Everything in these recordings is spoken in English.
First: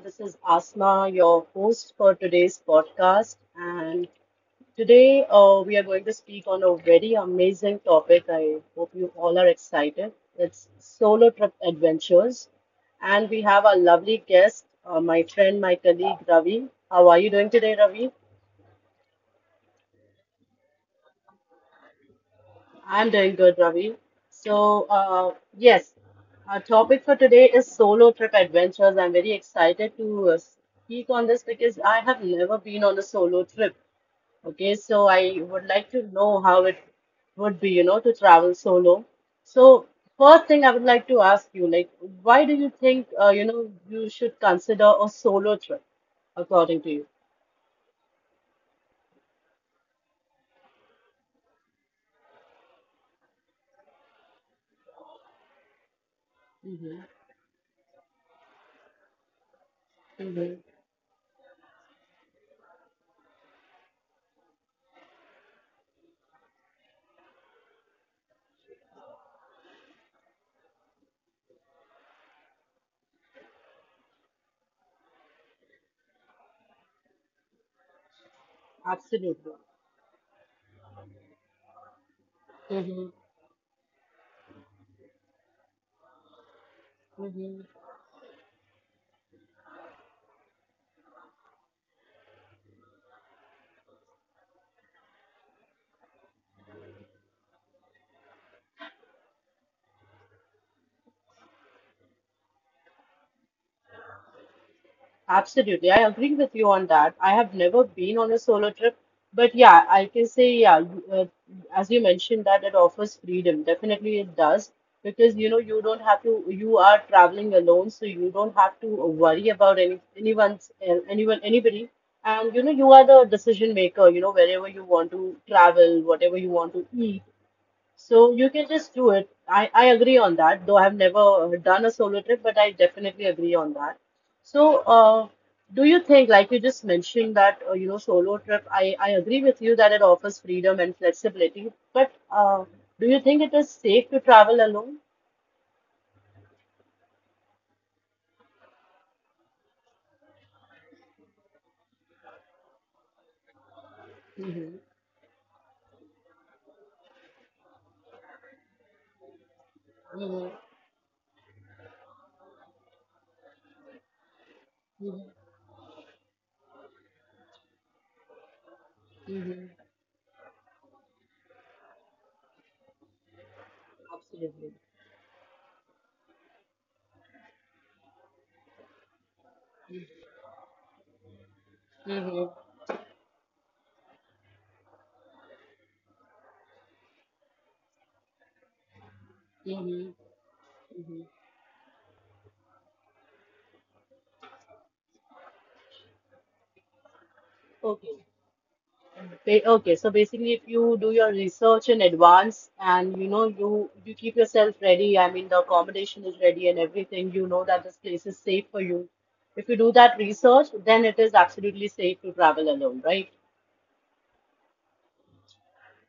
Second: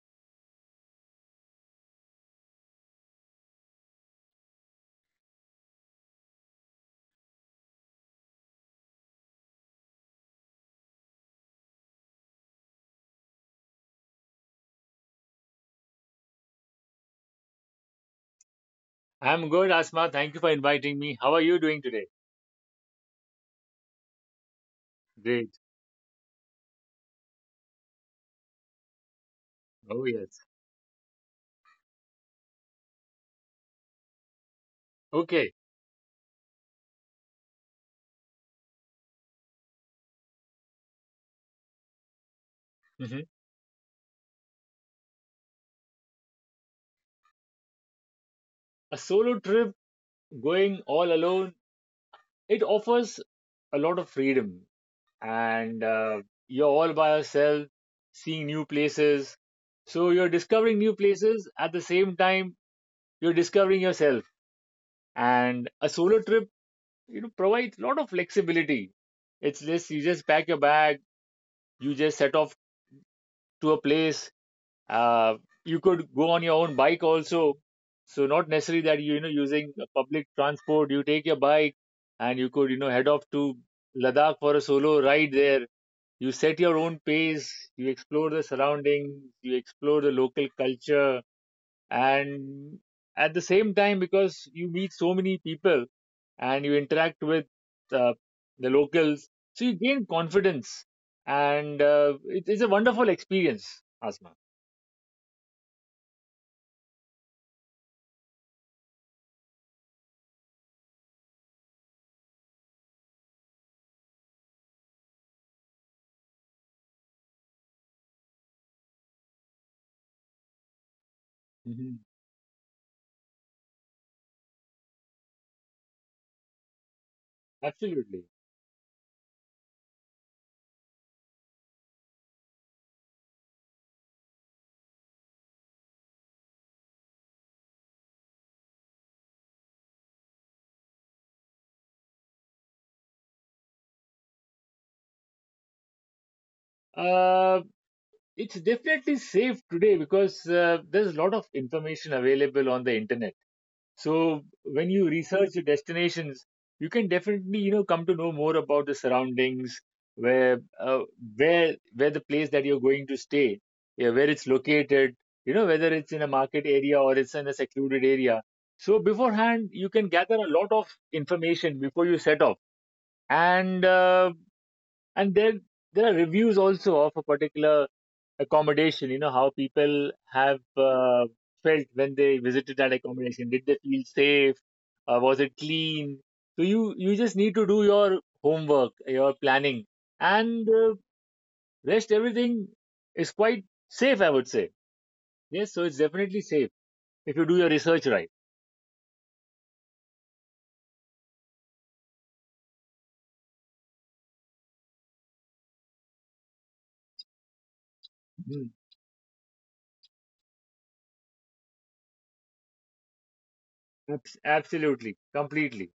This is Asma, your host for today's podcast. And today we are going to speak on a very amazing topic. I hope you all are excited. It's solo trip adventures. And we have our lovely guest, my friend, my colleague Ravi. How are you doing today, Ravi? I'm good, Asma. Thank you for inviting me. How are you doing today? I'm doing good, Ravi. So, Great. yes, our topic for today is solo trip adventures. I'm very excited Oh, to yes. speak on this because I have never been on a solo trip. Okay, so I Okay. would like to know how it would be, you know, to travel solo. So, first thing I would like to ask you, like, why do you think, Mhm. You know, you should consider a solo trip, according to you? A solo trip going all alone, it offers a lot of freedom. And you're all Mm-hmm. by yourself, seeing new places. So you're Mm-hmm. discovering new places. At the same time, you're discovering yourself. And a solo trip, provides a lot of flexibility. It's just, you just pack your bag, you just set off to a place uh, you could go on your own bike also, so not necessarily that you know Absolutely. using the public transport, you take your bike, and you could Mm-hmm. head off to ladakh for a solo ride there. You set your own pace, Mm-hmm. you explore the surroundings, you explore the local culture, and at the same time, because you meet so many people and you interact with uh, the locals, so you gain confidence, and it's a wonderful experience, Asma. Absolutely, I agree with you on that. I have never been on a solo trip, but yeah, I can say, yeah, uh, as you mentioned, that it offers freedom. Definitely, it does because you know you don't have to. You are traveling alone, so you don't have to worry about anyone's anyone anybody, and you know you are the decision maker. You know wherever you want to travel, whatever you want to eat, so Absolutely. you can just do it. I agree on that, though I've never done a solo trip, but I definitely agree on that. So, do you think, like you just mentioned, that you know, solo trip? I agree with you that it offers freedom and flexibility, but do you think it is safe to travel alone? Uh, it's definitely safe today because there's a lot of information available on the internet. So Mm-hmm. when you research your destinations, you can definitely come to know more about the surroundings, Mm-hmm. where uh, where the place that you're going to stay, yeah, where it's located, Mm-hmm. Whether it's in a market area or it's in a secluded area. So beforehand, Mm-hmm. you can gather a lot of information before you set off, and uh, Absolutely. and there are reviews also of a particular accommodation, how people have felt when they visited Mm-hmm. that accommodation. Did they feel safe, was it clean? So you just need to do your homework, your planning, Mm-hmm. and Mm-hmm. rest everything is quite safe, I would say. Yes, so it's definitely safe if you do your research Okay. right. Okay, so basically, if you do your research in advance and you know you keep yourself ready, I mean the accommodation is ready and everything, you know that this place is safe Hmm. for you. If you do that research, then it is absolutely safe to travel alone, right? Absolutely, completely.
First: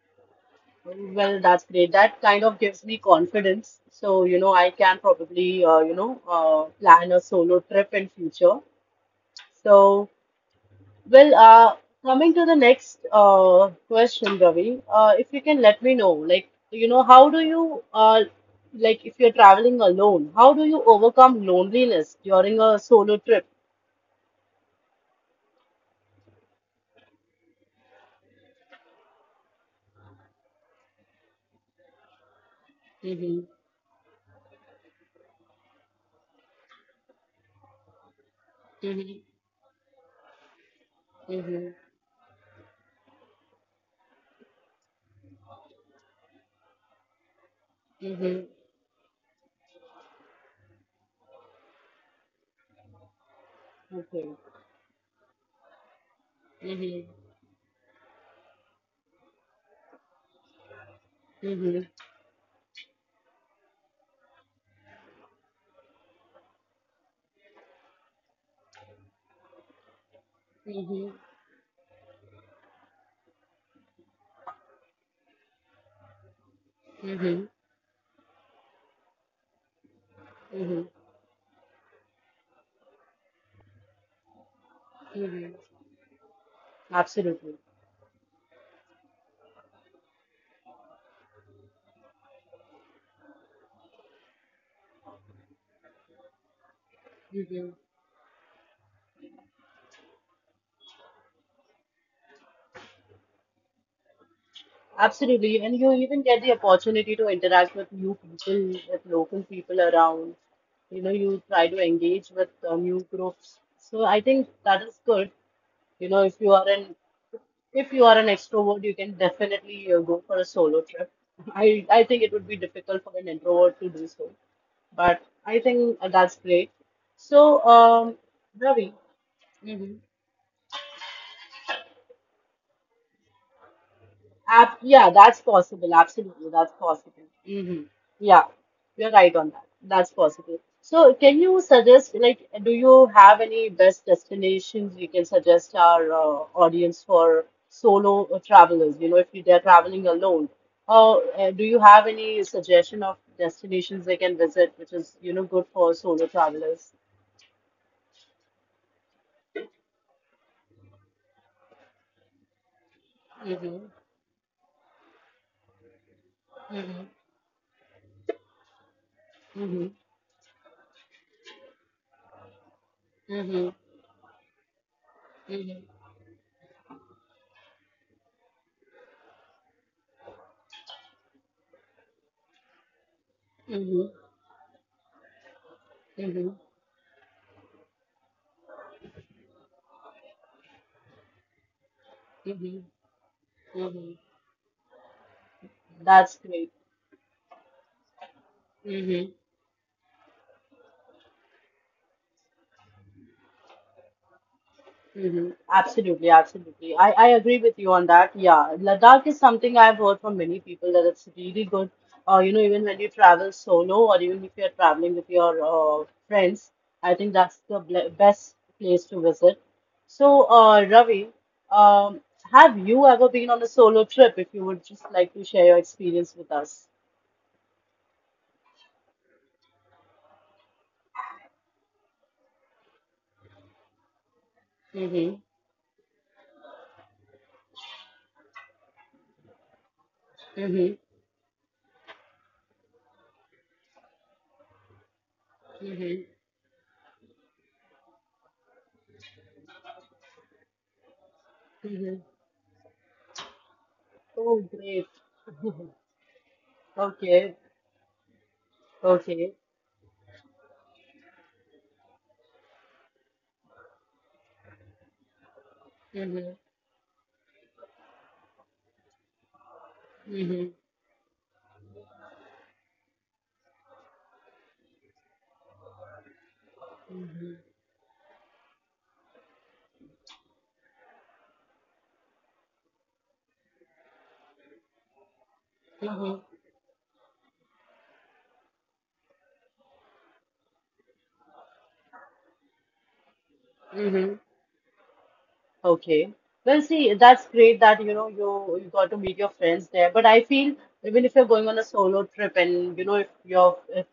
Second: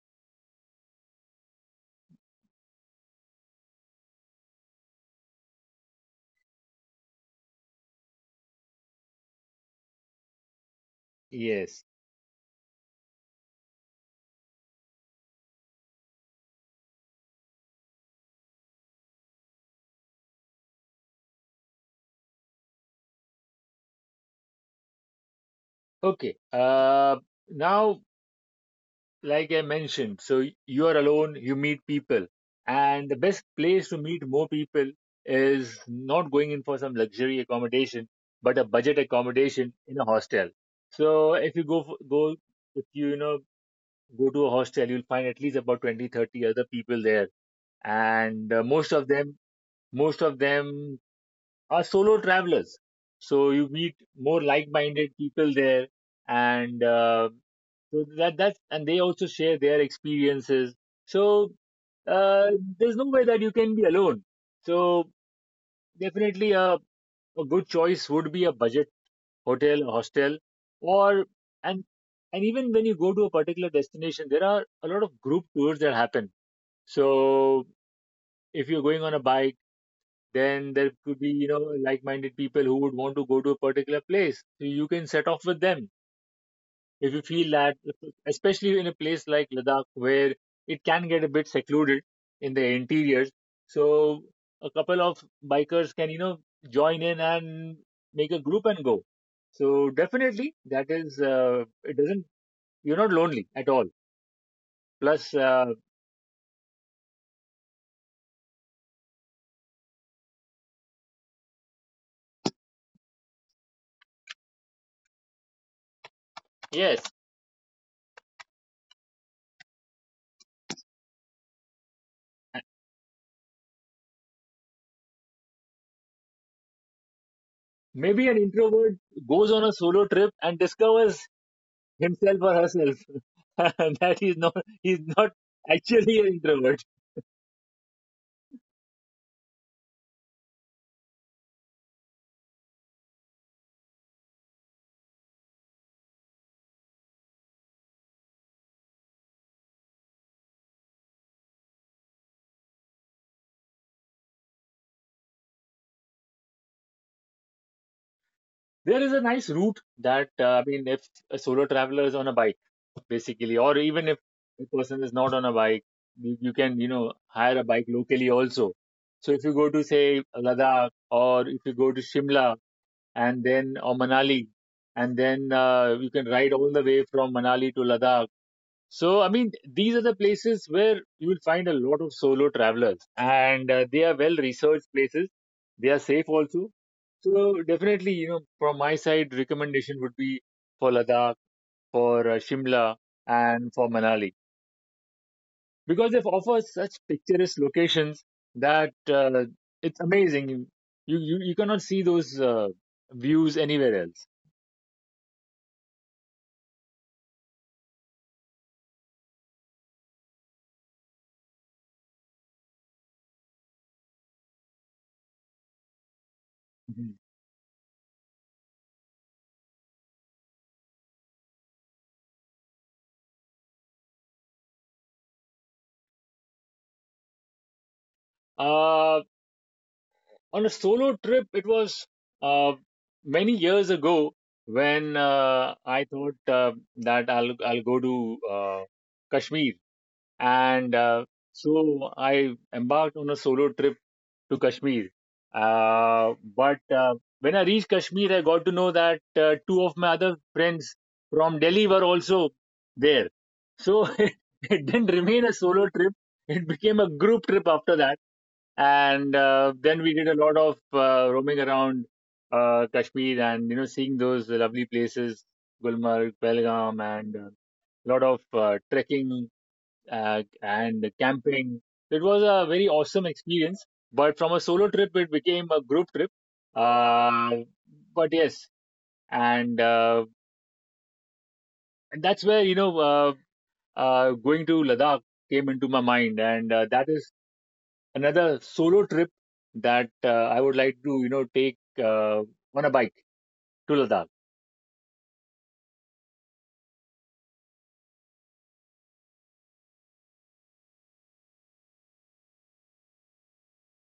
Well, that's great. That kind of gives me confidence. So, you know, I can probably you know plan a solo trip in future. So. Well, Yes. coming to the next question, Ravi, if you can let me know, like, you know, how do you, like, if you're traveling alone, how do you overcome loneliness during a solo trip? Okay. uh, Now, like I mentioned, so you are alone, you meet people. And the best Mm-hmm. place to meet more people is not going in for some luxury accommodation, but a budget Mm-hmm. accommodation in a hostel. So if you Mm-hmm. go, for, go, if you, go to a hostel, you'll find at least about 20, 30 other people there. Mm-hmm. And most of them are solo travelers. So you meet Okay. more like-minded people there, and, Mm-hmm. So that that's and they also share their experiences. So Mm-hmm. uh, there's no way that you can be alone. So definitely, a good choice would be a budget hotel, a hostel, or and and even when you go to a particular destination, there are a lot of group tours that happen. Mm-hmm. So if you're going on a bike, then Mm-hmm. there could be like-minded people who would want to go to a particular place, so you can set off Mm-hmm. with them if you feel Absolutely. that, especially in a place like Ladakh where it can get a bit secluded in the interiors. So a couple of bikers can, join in and make a group and go. So definitely, it doesn't, you're not lonely at all. Plus, Absolutely. And you even get the opportunity to interact with new people, with local people around. You know, you try to engage with new groups. So I think that is good. You know, if you are an yes, if you are an extrovert, you can definitely go for a solo trip. I think it would be difficult for an introvert to do so, but I think that's great. So, maybe an Ravi, introvert goes on a Mhm. solo trip and discovers himself or herself that he's not, he's Yeah, not that's possible. actually an Absolutely, that's introvert. possible. Hmm. Yeah, you're right on that. That's possible. So, can you suggest, like, do you have any best destinations you can suggest our audience for solo travelers? You know, if you- they're traveling alone, or do you have any suggestion of destinations they can visit, which is, you know, good for solo travelers? There is a nice route that, I mean, if a solo traveler is on a bike, basically, or Mm-hmm. even if a person is not on a bike, you can, Mm-hmm. Hire a bike locally also. So if you go to, Mm-hmm. say, Ladakh, or if you go to Shimla and Mm-hmm. then, or Manali, and then Mm-hmm. you can ride all the way from Manali to Ladakh. So, I mean, these are the places where you will find a lot of solo travelers, and they Mm-hmm. are well researched places. They are safe Mm-hmm. also. So definitely, from my side, recommendation would be for Ladakh, for Shimla, and for Mm-hmm. Manali because they That's offer great. such picturesque locations that Mm-hmm. It's amazing. You cannot see those views anywhere else. Mm-hmm. Absolutely, absolutely. I agree with you on that. Yeah, Ladakh is something I've heard from many people that it's really good. You know, even when you travel solo or even if you're traveling with your friends, I Mhm. think that's the best place to visit. So, Ravi, um, have you ever been on a solo trip? If you would just like to share your experience with us. Uh, on a solo trip, it was uh, many years ago when Mm-hmm. I thought that I'll go to uh, Kashmir, and Mm-hmm. So I embarked on a solo trip to Kashmir. Mm-hmm. But when I reached Kashmir, I got to know that two of my other friends from Delhi were Mm-hmm. also there. So it, Oh, it didn't great. remain a solo trip; it became a group Okay. trip after that. And Okay. Then we did a lot of roaming around Kashmir, and seeing those lovely places, Gulmarg, Mm-hmm. Pelgam, and a lot of trekking Mm-hmm. and camping. It was a very awesome experience. But from a solo trip, it became a group trip. Uh, but yes, and, uh, and that's where going to Ladakh came into my mind, Mm-hmm. and that is another solo trip that I would like to take on a bike to Ladakh. Mm-hmm. Okay. Well, see, that's great that you know you got to meet your friends there. But I feel even if you're going on a solo trip and you know if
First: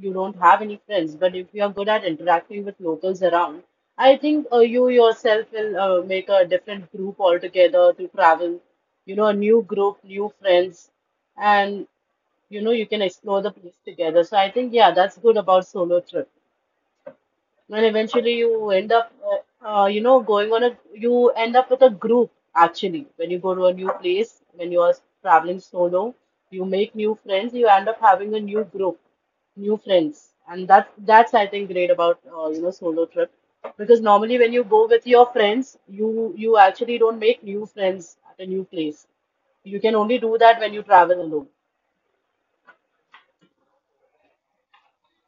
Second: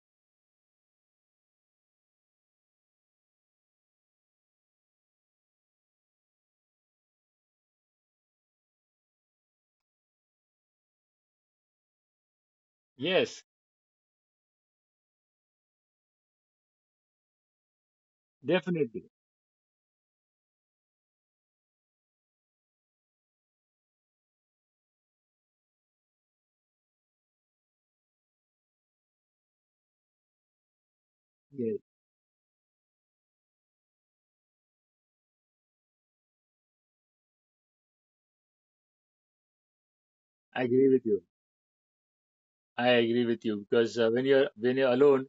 you don't have any friends, but if you are good at interacting with locals around, I think you yourself will make a different group altogether to travel. You know, a new group, new friends, and you know you can explore Yes, the place together. So I think yeah, that's good about solo trip. And eventually you end definitely. up, you know, going on a, you end up with a group actually. When you go to a new place, when you are traveling solo, you make new friends, you end up having a new group, new friends. And that's I think Yes, great about you know solo trip because normally when you go with your friends, you actually don't make new friends at a new place. You can only do that I when you agree with travel you. alone. I agree with you because when you're alone,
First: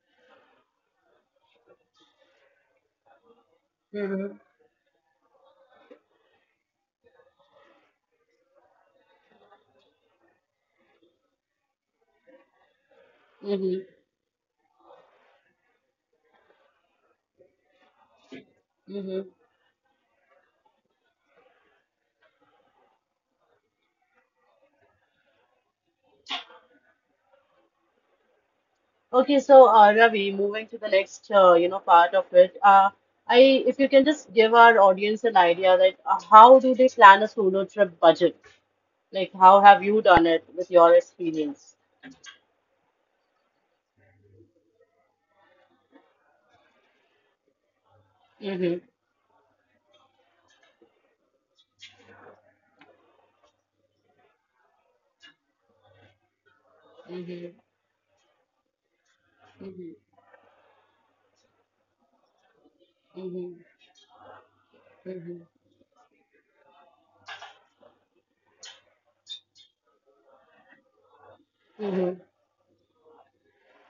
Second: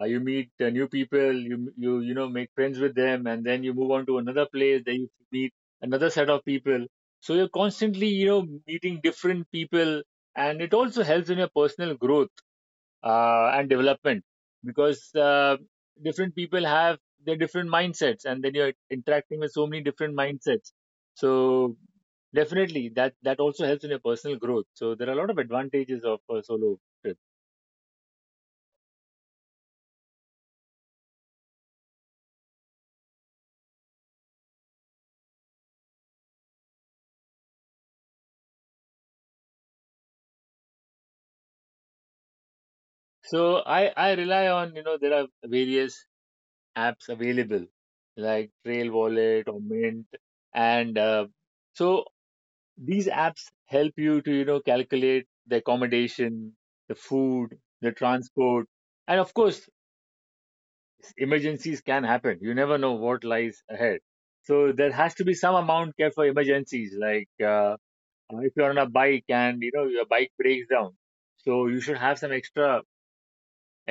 you meet new people, you know make friends with them, and then you move on to Hmm. another place. Then you meet another set of people. So you're constantly meeting different people, and it also helps in your personal growth and Mm-hmm. development because different people have their different mindsets, and then you're interacting with so many different mindsets. So definitely, that also helps in your personal growth. So there are a lot of advantages of solo. Okay, so Ravi, moving to the next you know part of it, I if you can just give our audience an idea that how do they plan a solo trip budget? Like how have you done it with your experience? So I rely on there are various apps available like Mm-hmm. Trail Wallet or Mint, and so these apps help you to calculate the accommodation, the Mm-hmm. food, the transport, and of course, Mm-hmm. emergencies can happen. You never know what Mm-hmm. lies ahead. So there has to be Mm-hmm. some amount kept for emergencies, like if you're on a bike and your bike breaks down, so you should have Mm-hmm. some extra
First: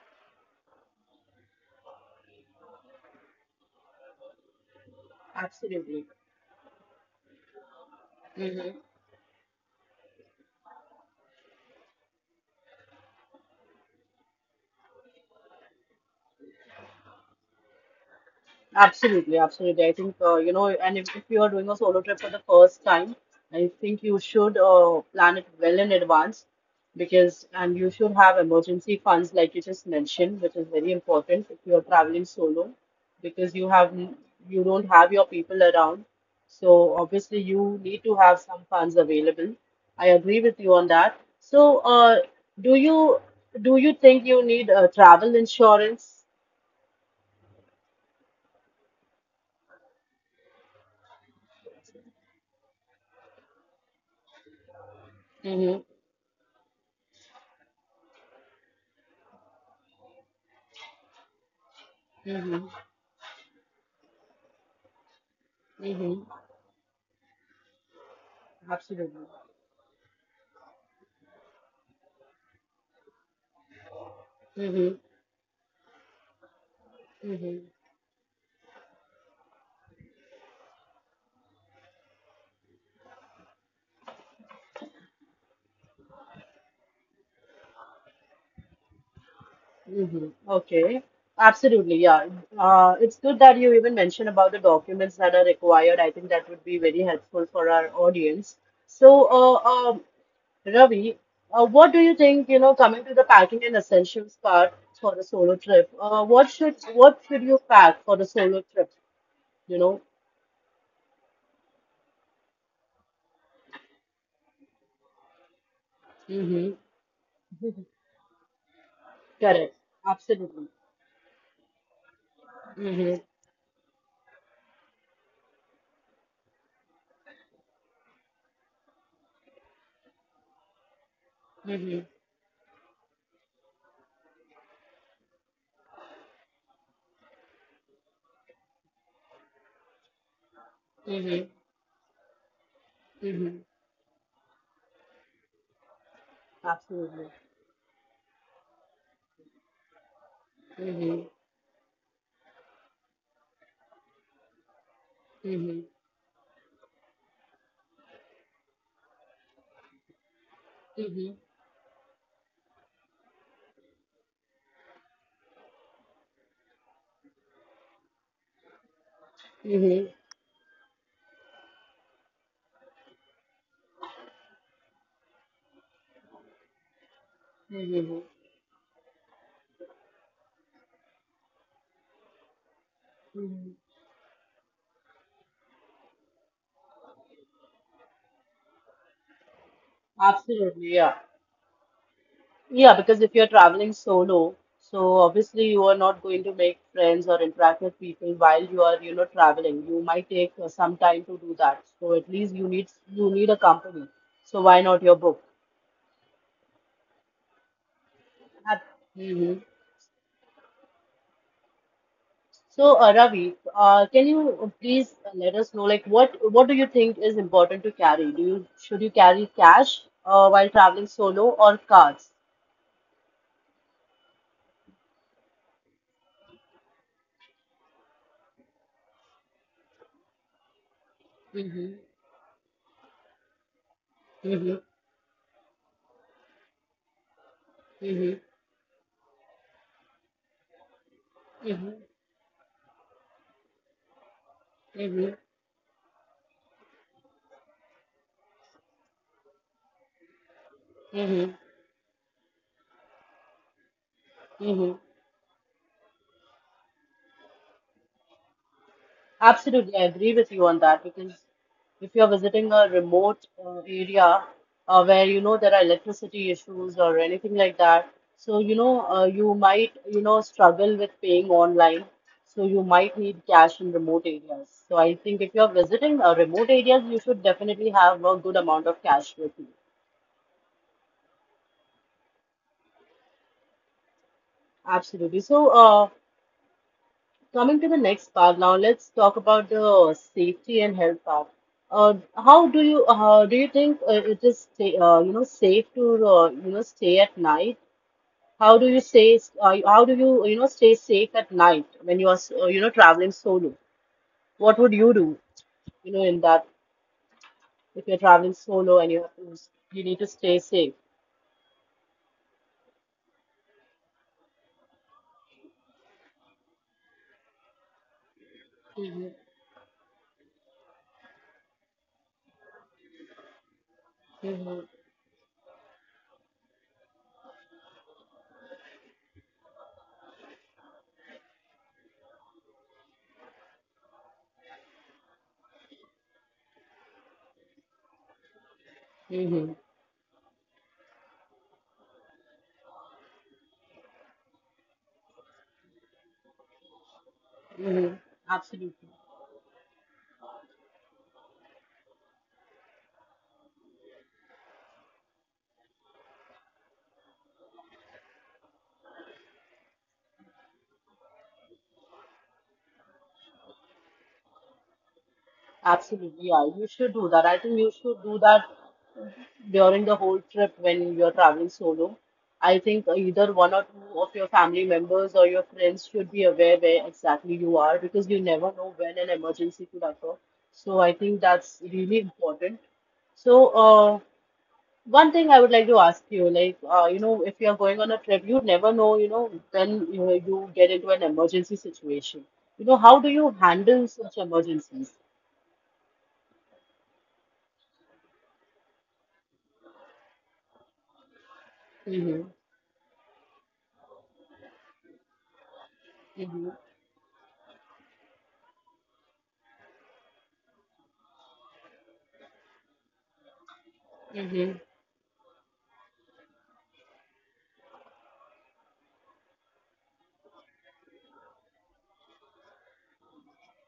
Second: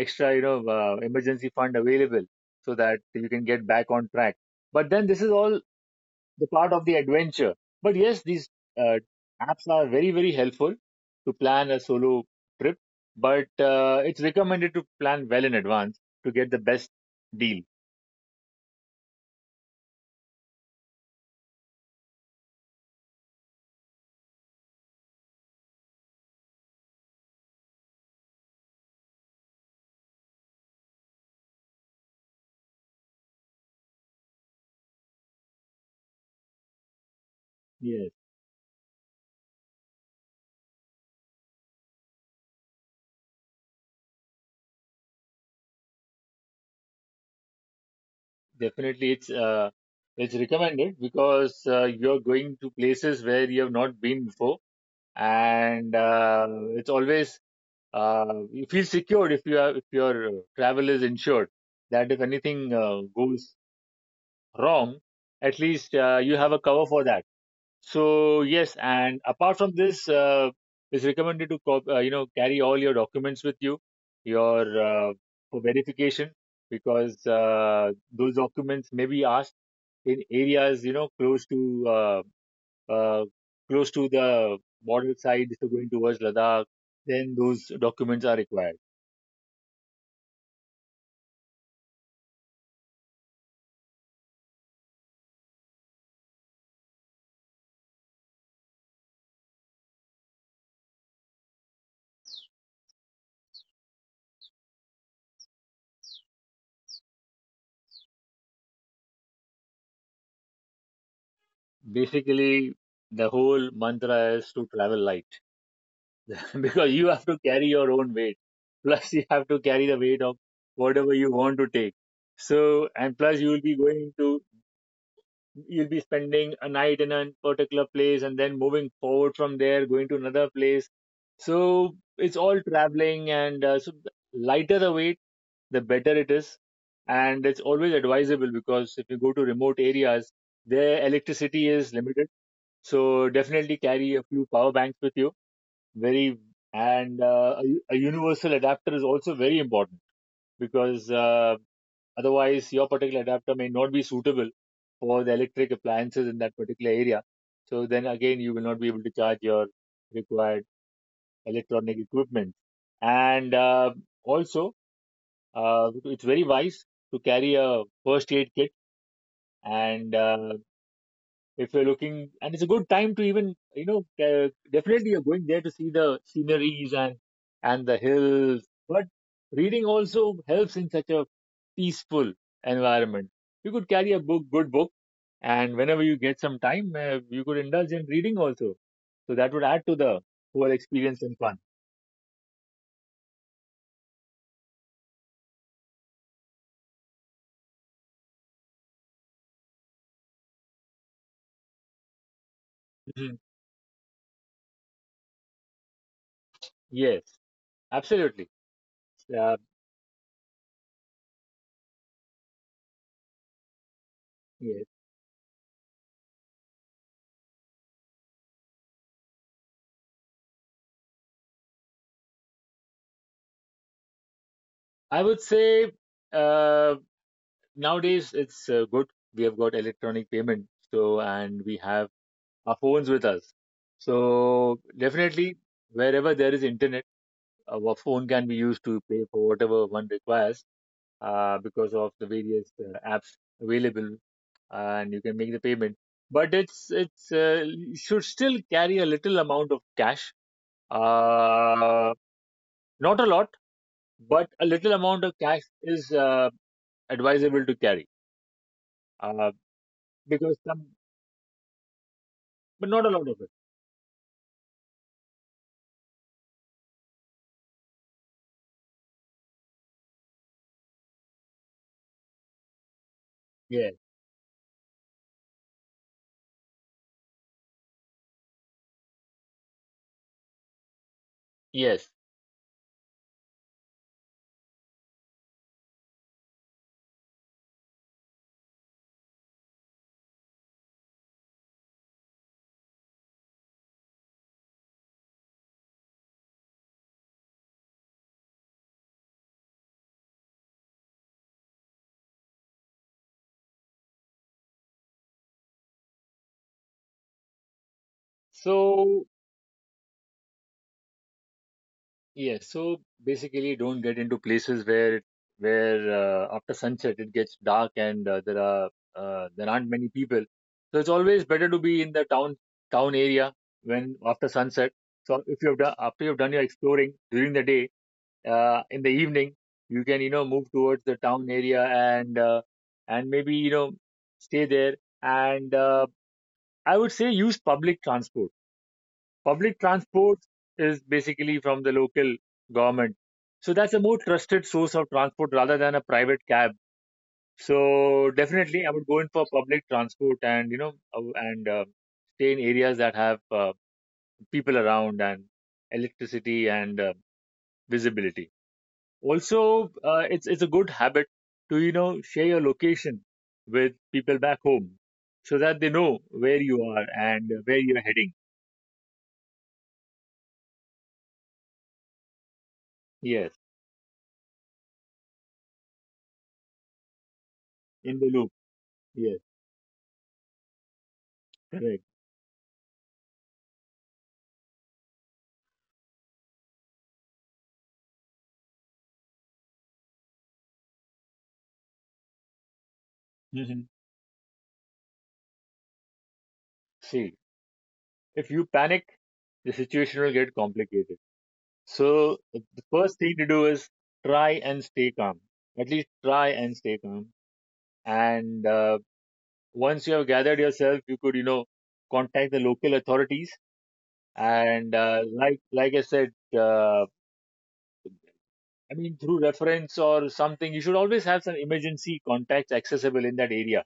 emergency fund available so that you can get back on track, but then this is all Absolutely. the part of the adventure. But yes, these uh, apps are very, very helpful to plan a solo trip, but it's recommended to plan well in advance to get the best deal. Absolutely, absolutely. I think you know, and if you are doing a solo trip for the first time, I think you should plan it well in advance because, and you should have emergency funds, like you just mentioned, which is very important if you are traveling solo because you don't have your people around. So obviously, you need Yes, to have some funds available. I agree with you on that. So, do you do you think you need travel insurance? definitely. It's recommended because you're going to places where you have not been before, Mm-hmm. and it's always uh, you feel secured if your travel is insured, that if anything goes wrong, at least Mm-hmm. you have a cover for that. So yes, and Absolutely. apart from this, it's recommended to carry all your documents with you, your Mm-hmm. uh, for verification, because Mm-hmm. Those documents may be asked in areas, close to uh, the border side, if you're going towards ladakh, then those documents are required. Mm-hmm. Okay. Absolutely. Yeah. It's good that you even mentioned about the documents that are required. I think that would be very helpful for our audience. So, Ravi, what do you think, you know, coming to the packing and essentials part for a solo trip, what should you pack for the solo trip, you know? Basically, the whole mantra is to travel light Mm-hmm. because you have to carry your own weight. Plus, you have to Correct. carry the weight of Absolutely. whatever you want to take. So, Mm-hmm. and plus, you will be you'll be spending a night in a particular place, and then moving forward from there, going to another place. Mm-hmm. So, it's all traveling, and so the lighter the weight, the better it is. And it's always advisable because if you go to remote areas, their Mm-hmm. electricity is limited, so Mm-hmm. definitely carry a few power banks with you. Very. Absolutely. And a universal adapter is also very important because Mm-hmm. Otherwise your particular adapter may not be suitable for the electric appliances in that particular area. So then again, you will not be able to charge your required Mhm. electronic equipment. And also, it's very wise to carry a first aid kit. Mhm. And if you're looking, and it's a good time to even, definitely you're going there to see the sceneries and the Mhm. hills, but reading also helps in such a peaceful environment. Mhm. You could carry a book, good book, and whenever you get some time, you could indulge in reading also, so that would add to the whole Absolutely, yeah. experience and fun. Yeah, because if you're traveling solo, so obviously you are not going to make friends or interact with people while you are, you know, traveling. You might take some time to do that. So at least you need you Mhm. need a company. So why not your book? Yes, absolutely. Mm-hmm. uh, So, Ravi, can you yes, please let us know, like, what do you think is important to carry? Do you should you carry cash while traveling solo or cards? I would say uh, nowadays it's good, we have got electronic payment, so and we Mm-hmm. have our phones with us. Mm-hmm. So definitely, wherever there is internet, our phone Mhm. can be used to pay for whatever one requires, because Mhm. of the various apps available, and you Mhm. can make the payment. But it's you should still carry a little amount of cash, Mhm. uh, not a lot, but a Mhm. little amount of cash is advisable to carry, uh, Absolutely, I agree with because you on some, that because if you're visiting a but not a lot remote of it. Area where you know there are electricity issues or anything like that, so you know you might you know struggle with paying online, so you might need cash in Yes. remote areas. So I think if you're visiting remote areas, you should definitely have a good amount of cash with you. Yes. Absolutely. So, coming to the next part now, let's talk about the safety and health part. How do you think it is sta you know safe to you know stay at night? How do you stay how do you you know stay safe at night when you are you know traveling solo? What would you do you know in that if you're traveling solo and you So have to you need to stay safe? Yes, so basically, don't get into places where where after sunset it gets dark and Hmm. There aren't many people. So it's always better to be in the town area when after Hmm. sunset. So if you've done after you've done your exploring during the day, in the evening you can move towards the town area and maybe stay there. And I would say use public transport. Hmm. Public transport is basically from the local government. So that's a more trusted source of transport rather than a private cab. Hmm. So definitely I Absolutely. would go in for public transport uh, and stay in areas that have people around and electricity and visibility. Also, it's a good habit to, share your location with people back home so that they know Absolutely, where yeah. you You are should do that. and I think where you you're should heading. do that during the whole trip when you're traveling solo. I think either Yes, one or two of your family members or your friends should be aware where exactly you are in because the you loop. never know when an Yes, emergency could occur. So I think that's correct. really important. So, one thing I would like to ask you, like, you know, if you're going on a trip, you never know, you know, when you know, you get into an emergency situation. You know, how do you handle such emergencies? See, if you panic, the situation will get complicated. So Mm-hmm. the first thing to do is try and stay calm. At least try Mm-hmm. and stay calm. And Once you have gathered yourself, you could, contact the local authorities. Mm-hmm. And like I said, uh, I mean, through reference or something, you should always have some emergency contacts accessible in that area.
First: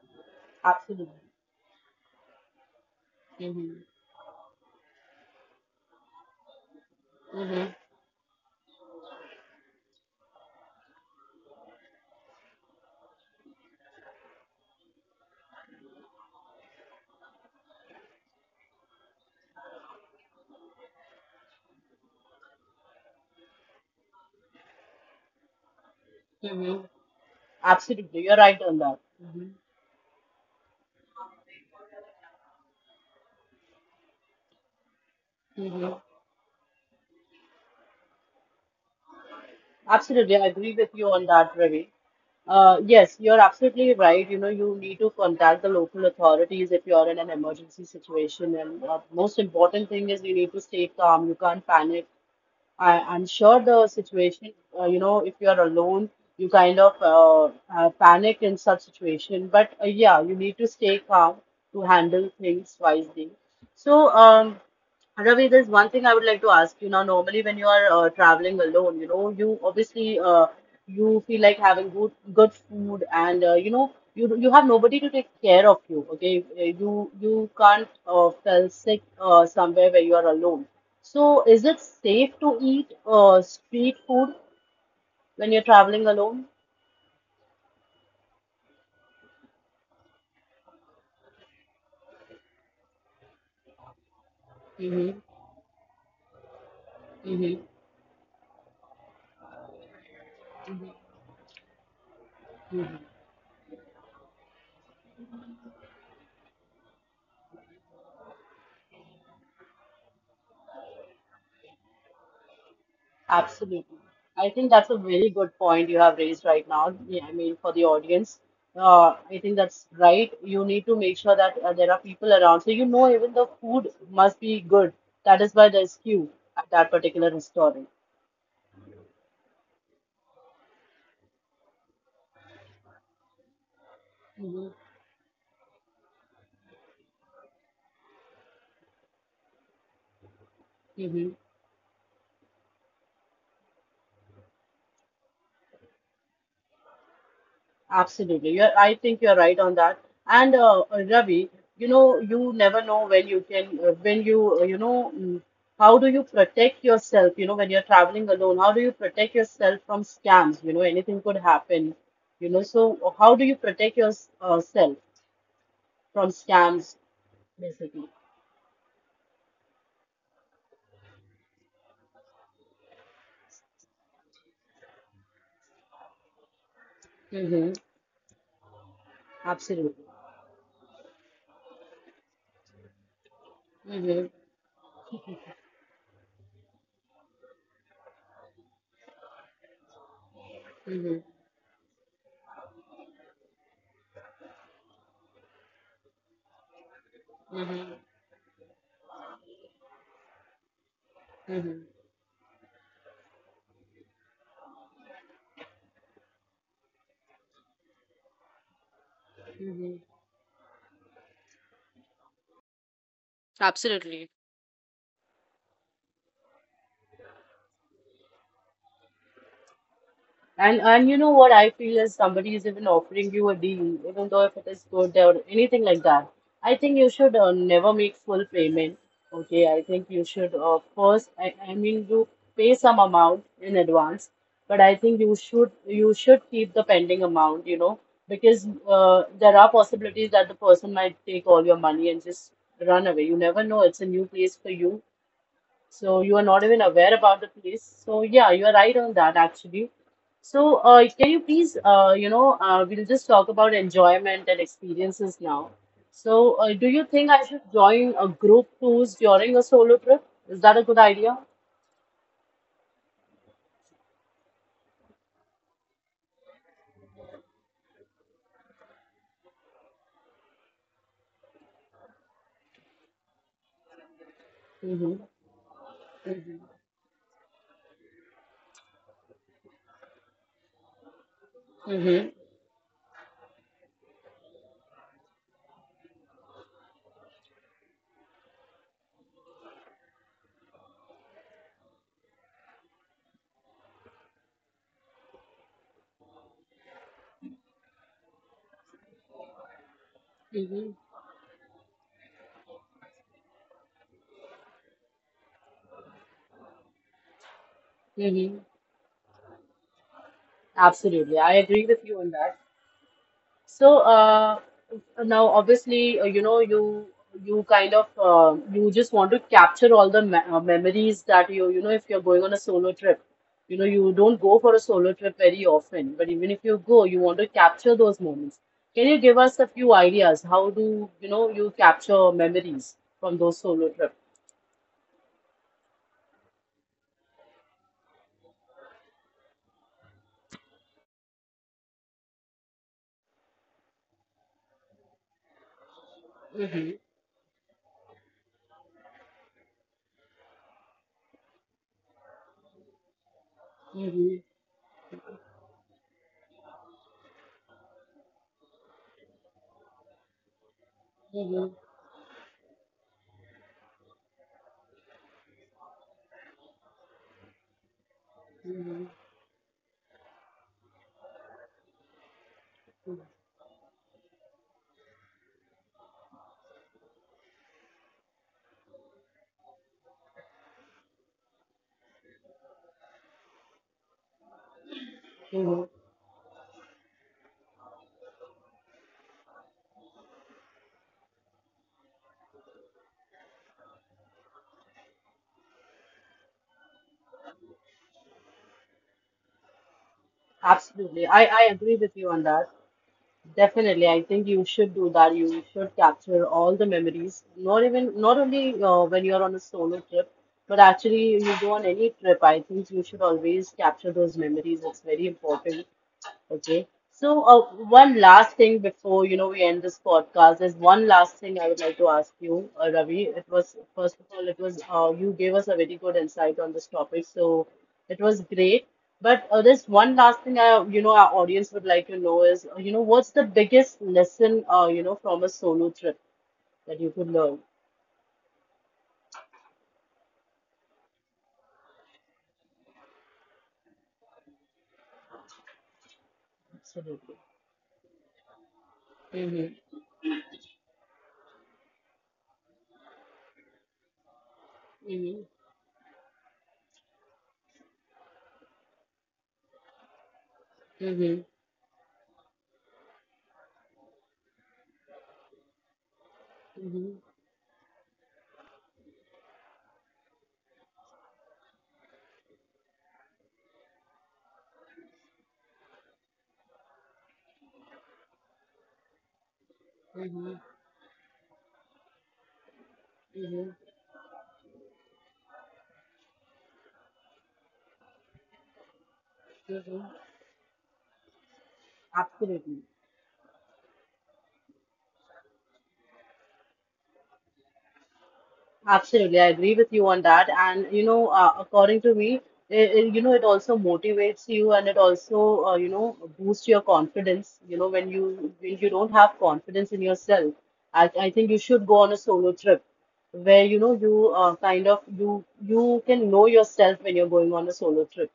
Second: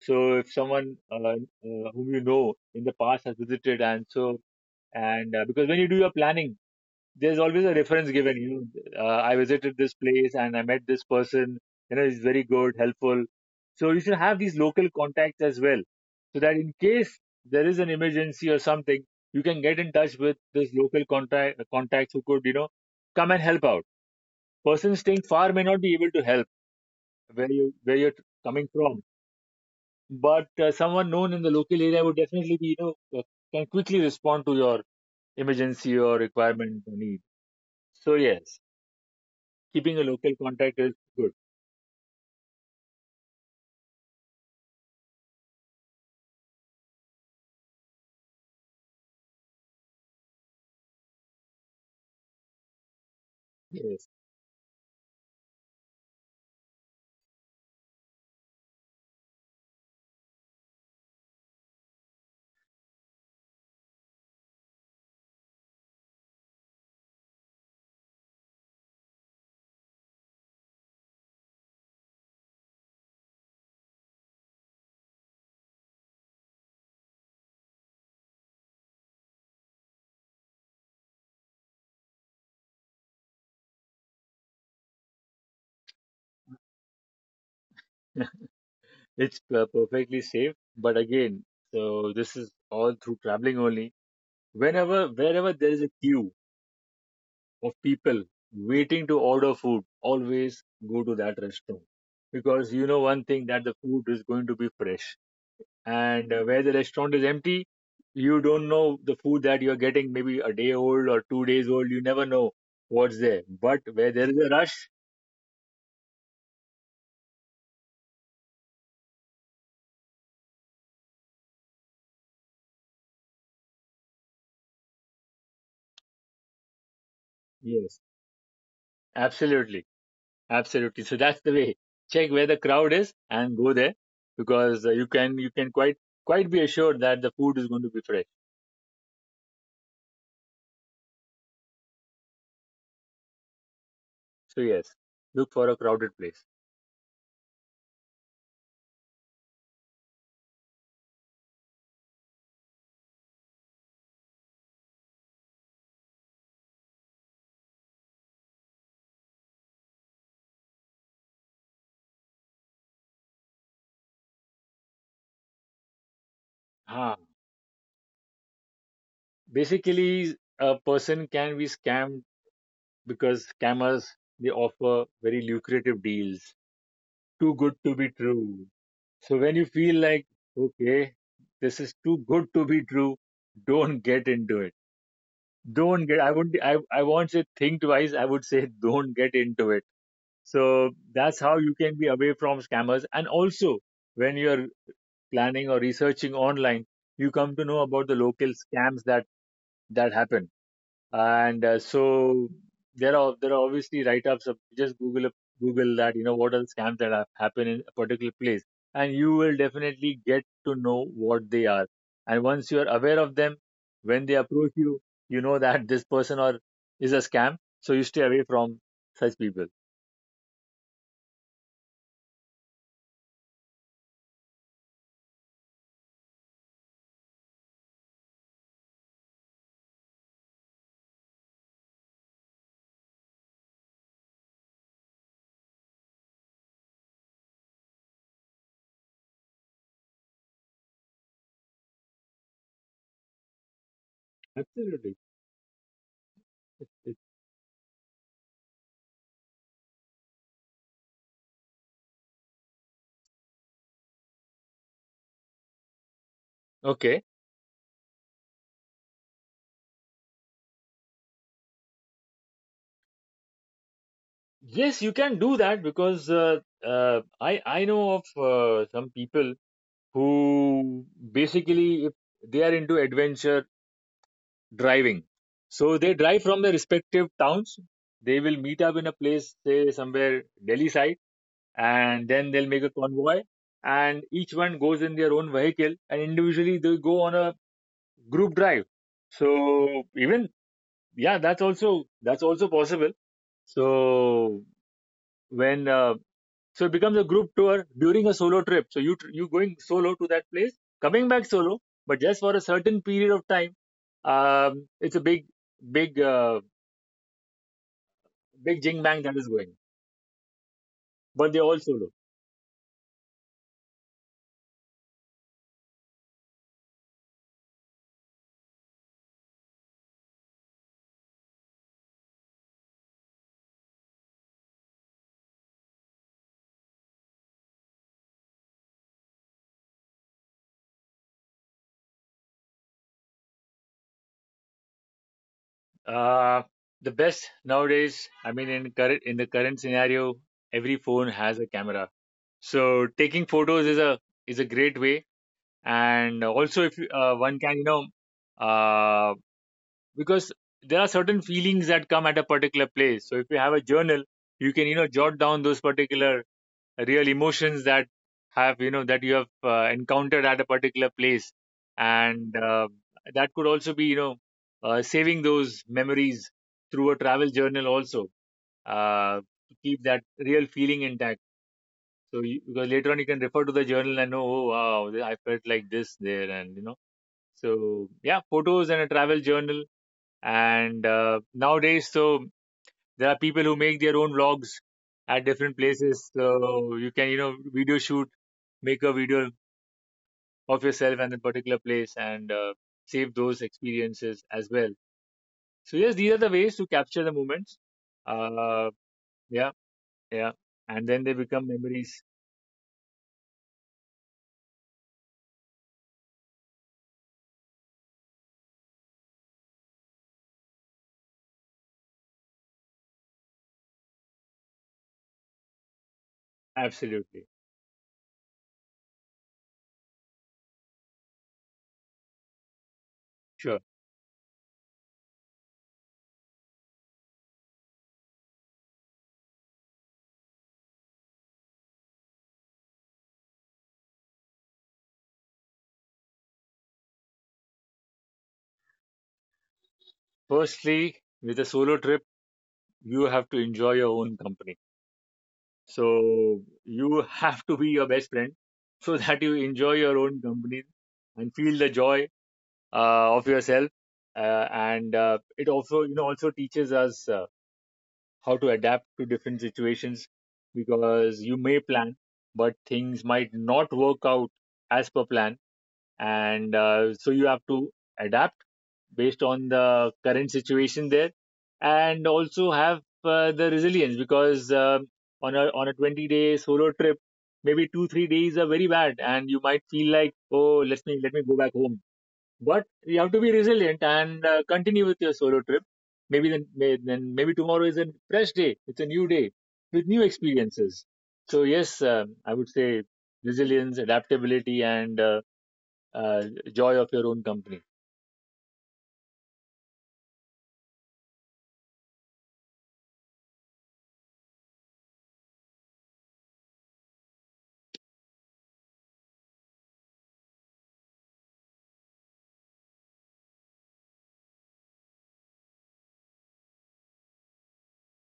So if someone uh, Absolutely. uh, whom you know in the past has Mm-hmm. visited, and so and because when you do your planning there's always a Mm-hmm. reference given. You I visited this place and I met this person. You know, he's very good helpful, so you should have these local contacts as well, so that in case there is an emergency or something, you can get in touch with this local contacts who could, come and help out. Person staying far may not be able to help Mm-hmm. where you're Absolutely, you're right coming on that. from, Mm-hmm. but someone known in the local area would definitely be, uh, can quickly respond to your emergency Mm-hmm. or requirement or need. So yes, keeping a local Absolutely, I agree contact with is you on good. that, Ravi. Yes, you're absolutely right. You know, you need to contact the local authorities if you're in an emergency situation. And most important thing is you need to stay calm. You can't panic. I'm sure the Yes, situation, you know, if you're alone, you kind of panic in such situation. But yeah, you need to stay calm to handle things wisely. So, Ravi, there's one thing I would like to ask you now. Normally, when you are traveling alone, you know, you obviously you feel like having good food, and you know, you have nobody to take care of you. Okay. You can't fell sick somewhere where you are alone. So, is it safe to eat street food when you're traveling alone? it's perfectly safe. But again, so this is all through traveling only. Whenever, Mm-hmm. wherever there is a queue Mm-hmm. of people waiting to order food, always go to that restaurant, because you know one thing, that the food is going to be fresh. And Where the restaurant is empty, you don't know the food that you're getting, maybe a day old or 2 days old. You never know what's there. But Absolutely. where there is a I think rush, that's a very good point you have raised right now. Yeah, I mean, for the audience, I think that's right. You need to make sure that there are people around. So, you know, even the food must be good. That is why there's queue at that particular restaurant. yes, absolutely. Absolutely. So that's the way. Check where the crowd is and go there because you can quite be assured that the food is going to be fresh. Mm-hmm. So yes, look for a crowded place. Absolutely. I think you're right on that. And Ravi, you know, you never know when you can, when you how do you protect yourself, you know, when you're traveling alone? How do you protect yourself from scams? You know, anything could happen, you know. So, how do you protect yourself from scams, Ah, basically? basically, a person can be scammed because scammers, they offer very lucrative deals, too good Mm-hmm. to be true. So when you feel Absolutely. like, okay, this is too good to be true, don't get Mm-hmm. into it. Don't get. I would. I won't say think twice. I would say, don't get into it. So Mm-hmm. that's how you can be away from scammers. And also, when you're planning or researching online, you come to know Mm-hmm. about the local scams that happen. And Mm-hmm. so there are obviously write-ups of just Google up- Google, that you know what are the scams that have happened in a particular place, and you will Mm-hmm. definitely get to know what they are. And once you're aware of them, when they Absolutely. approach you, you know that this person or is a scam. So you stay away from such people. And you know what I feel is somebody is even offering you a deal, even though if it is good or anything like that. I think you should never make full payment. Okay, I think you should I mean, you pay some amount in advance, but I think you should keep the pending amount. You know, because there are possibilities that the person might take all your money and just run away. You never know. It's a new place for you, Absolutely. so you are not even aware about the place. So yeah, you are right on that actually. So can you please, you know, we'll just talk about enjoyment and experiences now. So do you Okay. think I should join a group tours during a solo trip? Is that a good idea? Yes, you can do that because I know of some people who basically, if they are into adventure driving. Mm-hmm. So they drive from Mm-hmm. their respective towns. They will meet up in a place, say somewhere Delhi side, and Mm-hmm. then they'll make a convoy. And each one goes in their own vehicle, and individually they go on a group drive. So even, yeah, that's also possible. So when So it becomes a group tour during a solo trip. So you going solo to that place, Mm-hmm. coming back solo, but just for a certain period of time. It's a big, uh, Mm-hmm. big jing bang that is going. Absolutely. But I they're all agree solo. with you on that. So, now, obviously, you know, you kind of you just want to capture all the me memories that you know if you're going on a solo trip, you know, you don't go for a solo trip very often, but even if you go, you want to capture those moments. Can you give us a few ideas? How do you know you capture memories from those solo trips? Uh, the best nowadays. I mean, in the current scenario, every phone has a camera. So taking photos is a great way. And also, if Mhm, you, one can, uh, because there are certain feelings that come at a particular place, so if you have a journal, mhm, you can, jot down those particular real emotions that have you know that you have encountered at a particular place, mhm, and that could also be, saving those memories through a travel journal also, mhm, to keep that real feeling intact. So you, because later on mhm, you can refer to the journal and know, oh wow, I felt like this there. And you know, so yeah, photos and a travel journal. And Nowadays, so there are people who make their own vlogs at different mhm. places. So you can, you know, video shoot, make a video of yourself and the particular place, and save those experiences as well. So yes, these are the ways to capture the moments. Uh, yeah, yeah, and then Absolutely. they become I agree with memories. you on that. Definitely, I think you should do that. You should capture all the memories, not only when you're on a solo trip, but actually you go on any trip. I think you should always capture those memories. It's very important. Okay. So, Absolutely, one last thing before, you know, we end this podcast, there's one last thing I would like to ask you, Ravi. It was, sure. first of all, it was, you gave us a very good insight on this topic, so it was great. But there's one last thing, you know, our audience would like to know is, you know, what's the biggest lesson, you know, from a solo trip that you could learn? Firstly, with a solo trip, you have to enjoy your own company. So you Absolutely. have to be your best friend, so that you enjoy Mm-hmm. your own company and feel the joy of yourself. Uh, and Mm-hmm. It also, you know, also teaches us how to adapt to different situations, because Mm-hmm. you may plan, but things might not work out as per plan, and Mm-hmm. so you have to adapt based on the current situation there, and also have the resilience, because on a 20-day solo trip, maybe 2 3 days are very bad and you might feel like, Mm-hmm. oh, let me go back home. But you have to be Mm-hmm. resilient and continue with your solo trip. Maybe then may, then maybe tomorrow is a fresh day. It's a new day with new experiences. So yes, I would Absolutely. say resilience, adaptability, and uh, joy of your own company. Absolutely, I agree with you on that. And you know, according to me, you know, it also motivates you, and it also, you know, boosts your confidence. You know, when you don't have confidence in yourself, I think you should go on a solo trip, where you know you kind of you can know yourself when you're going on a solo trip.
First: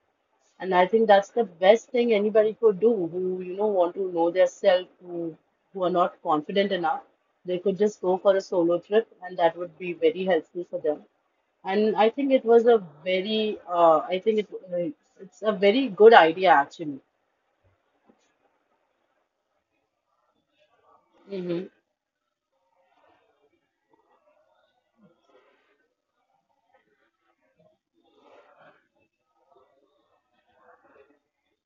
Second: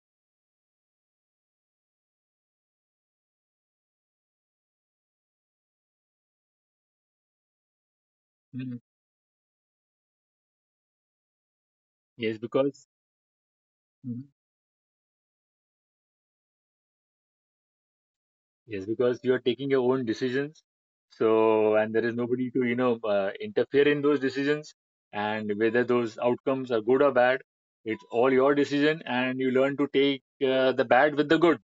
And I think that's the best thing anybody could do who, you know, want to know their self, who are not confident enough. They could just go for a Mhm. solo trip, and that would be very helpful for them. And I think Yes, it was a because, very, mhm, it's a very good idea actually. yes, because you are taking your own decisions. Hmm. So, and there is nobody to, interfere in those decisions. And whether those outcomes are good or bad, it's all your decision. And you learn to take the bad with the good,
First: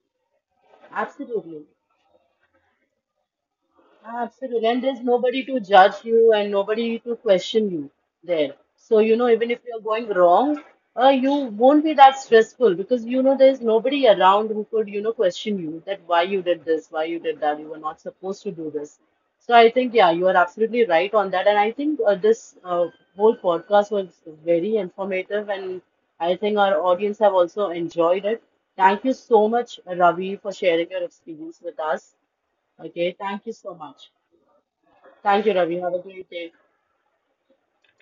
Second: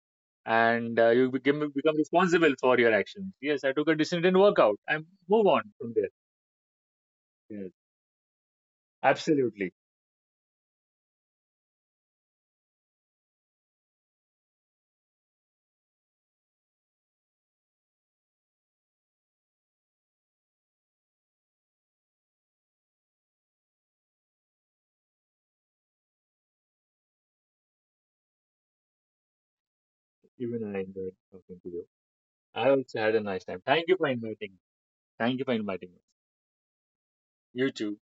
and uh, you become Absolutely. become responsible for your actions. Yes, I took a decision and work Absolutely. out. And I there's nobody move to on from judge there. you and nobody to question Yes, you there. So, you know, even if absolutely. you're going wrong, you won't be that stressful because, you know, there's nobody around who could, you know, question you that why you did this, why you did that, you were not supposed to do this. So I think, yeah, you are absolutely right on that. And I think this whole podcast was very informative, and I think our audience have also enjoyed it. Thank you so much, Ravi, for Even I sharing your enjoyed experience talking to with you. us. I also had Okay, a nice thank you time. so Thank you for much. inviting me. Thank you Thank for you, Ravi. inviting Have me. a great day. YouTube.